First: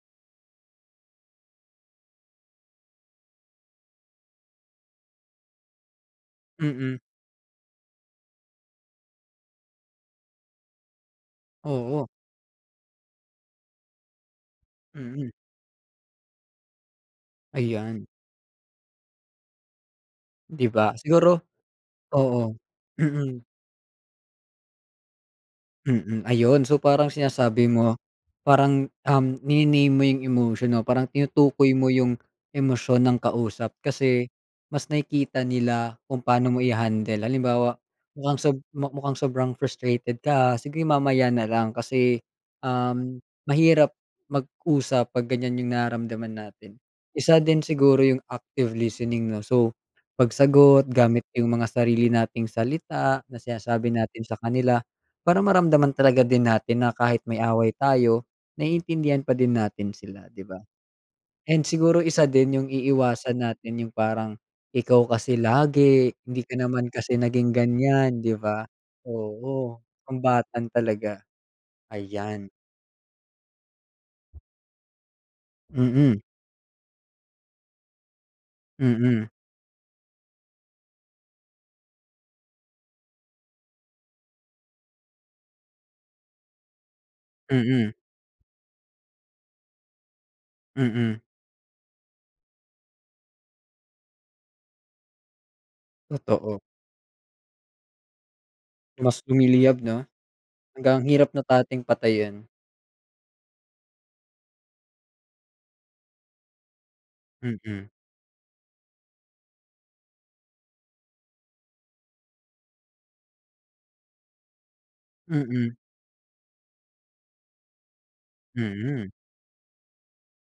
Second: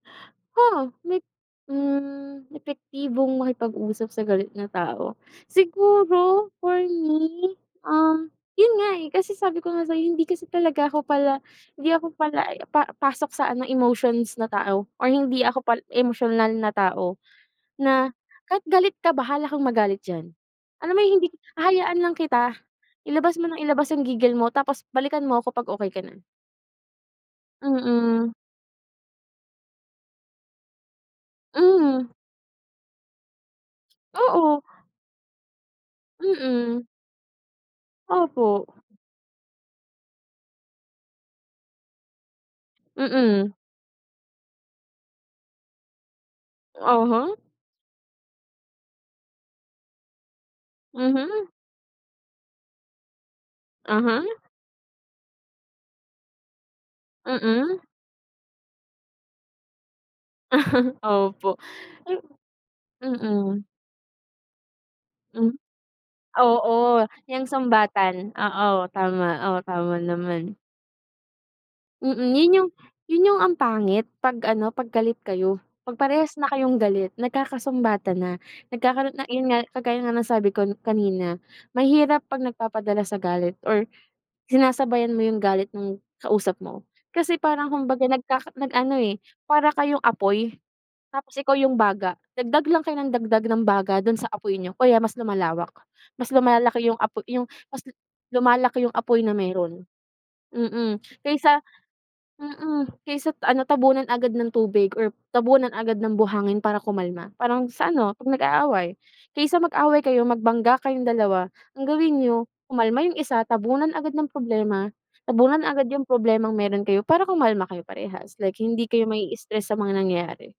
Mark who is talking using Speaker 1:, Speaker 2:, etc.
Speaker 1: Oo. May, hmm, epektibong makipag-usap sa galit na tao. Siguro for
Speaker 2: Mm.
Speaker 1: me, um, yun nga, eh, kasi sabi ko nga sa'yo hindi kasi talaga ako pala hindi
Speaker 2: Oo.
Speaker 1: ako pala pa pasok sa ano, emotions na tao or
Speaker 2: Mm.
Speaker 1: hindi ako pa emosyonal na tao.
Speaker 2: Ayan.
Speaker 1: Na kahit galit ka, bahala kang magalit diyan.
Speaker 2: 'Di
Speaker 1: Alam
Speaker 2: ba?
Speaker 1: mo yung hindi
Speaker 2: Siguro
Speaker 1: hahayaan lang
Speaker 2: oo.
Speaker 1: kita. Ilabas
Speaker 2: Mm.
Speaker 1: mo nang ilabas yung gigil mo tapos balikan mo ko 'pag okey ka na.
Speaker 2: Mm, ayun. So, parang sinasabi mo,
Speaker 1: Mm.
Speaker 2: parang, um, nini-name mo yung emosyon o parang tinutukoy mo
Speaker 1: Mm.
Speaker 2: yung emosyon ng kausap kasi
Speaker 1: Oo.
Speaker 2: mas nakikita nila kung paano mo
Speaker 1: Mm.
Speaker 2: i-handle. Halimbawa, "Mukhang sob
Speaker 1: Opo.
Speaker 2: mukhang sobrang frustrated ka sige, mamaya na lang kasi, um,
Speaker 1: Mm.
Speaker 2: mahirap mag-usap 'pag ganyan yung nararamdaman natin."
Speaker 1: Uh-huh.
Speaker 2: Isa din siguro yung active listening 'no. So, pagsagot gamit yung
Speaker 1: Mhm.
Speaker 2: mga sarili nating salita na sinasabi natin
Speaker 1: Mhm.
Speaker 2: sa kanila para maramdaman talaga din natin na kahit may away
Speaker 1: Mm.
Speaker 2: tayo, naiintindihan pa din natin sila, 'di ba.
Speaker 1: Opo.
Speaker 2: And siguro isa
Speaker 1: Hmm.
Speaker 2: din yung iiwasan
Speaker 1: Mm.
Speaker 2: natin yung parang, "Ikaw kasi
Speaker 1: Hmm.
Speaker 2: lagi, hindi ka naman
Speaker 1: Oo,
Speaker 2: kasi
Speaker 1: 'yang
Speaker 2: naging ganyan,"
Speaker 1: sumbatan.
Speaker 2: 'di ba.
Speaker 1: Oo, tama. O
Speaker 2: Oo,
Speaker 1: tama naman.
Speaker 2: sumbatan talaga.
Speaker 1: Mm,
Speaker 2: Ayan.
Speaker 1: yun yung yun yung ang pangit 'pag ano, 'pag galit kayo. 'Pag
Speaker 2: Mm.
Speaker 1: parehas na kayong galit, nagkakasumbatan na. Nagkakaroon na
Speaker 2: Mm.
Speaker 1: yun nga kagaya nga ng sabi ko kanina, mahirap 'pag nagpapadala sa galit or sinasabayan mo yung galit nung kausap mo. Kasi parang
Speaker 2: Mm.
Speaker 1: kumbaga, nagkaka nag ano, eh, para kayong apoy
Speaker 2: Mm.
Speaker 1: tapos ikaw yung baga. Dagdag lang kayo nang dagdag ng baga dun sa apoy niyo kaya mas lumalawak. Mas
Speaker 2: Totoo.
Speaker 1: lumalaki yung apo yung mas lumalaki yung apoy
Speaker 2: Mas
Speaker 1: na
Speaker 2: lumiliyab
Speaker 1: meron.
Speaker 2: 'no. Hanggang
Speaker 1: Mm,
Speaker 2: hirap na
Speaker 1: kaysa
Speaker 2: nating patayin.
Speaker 1: mm. Kaysa ano, tabunan agad ng tubig or tabunan agad ng buhangin para kumalma. Parang
Speaker 2: Mm.
Speaker 1: sa ano, 'pag nag-aaway. Kaysa mag-away kayo, magbangga kayong dalawa, ang gawin niyo kumalma yung isa, tabunan agad ng problema, tabunan
Speaker 2: Mm.
Speaker 1: agad yung problemang meron kayo para kumalma kayo parehas. Like, hindi kayo
Speaker 2: Mm.
Speaker 1: mai-stress sa mga nangyari.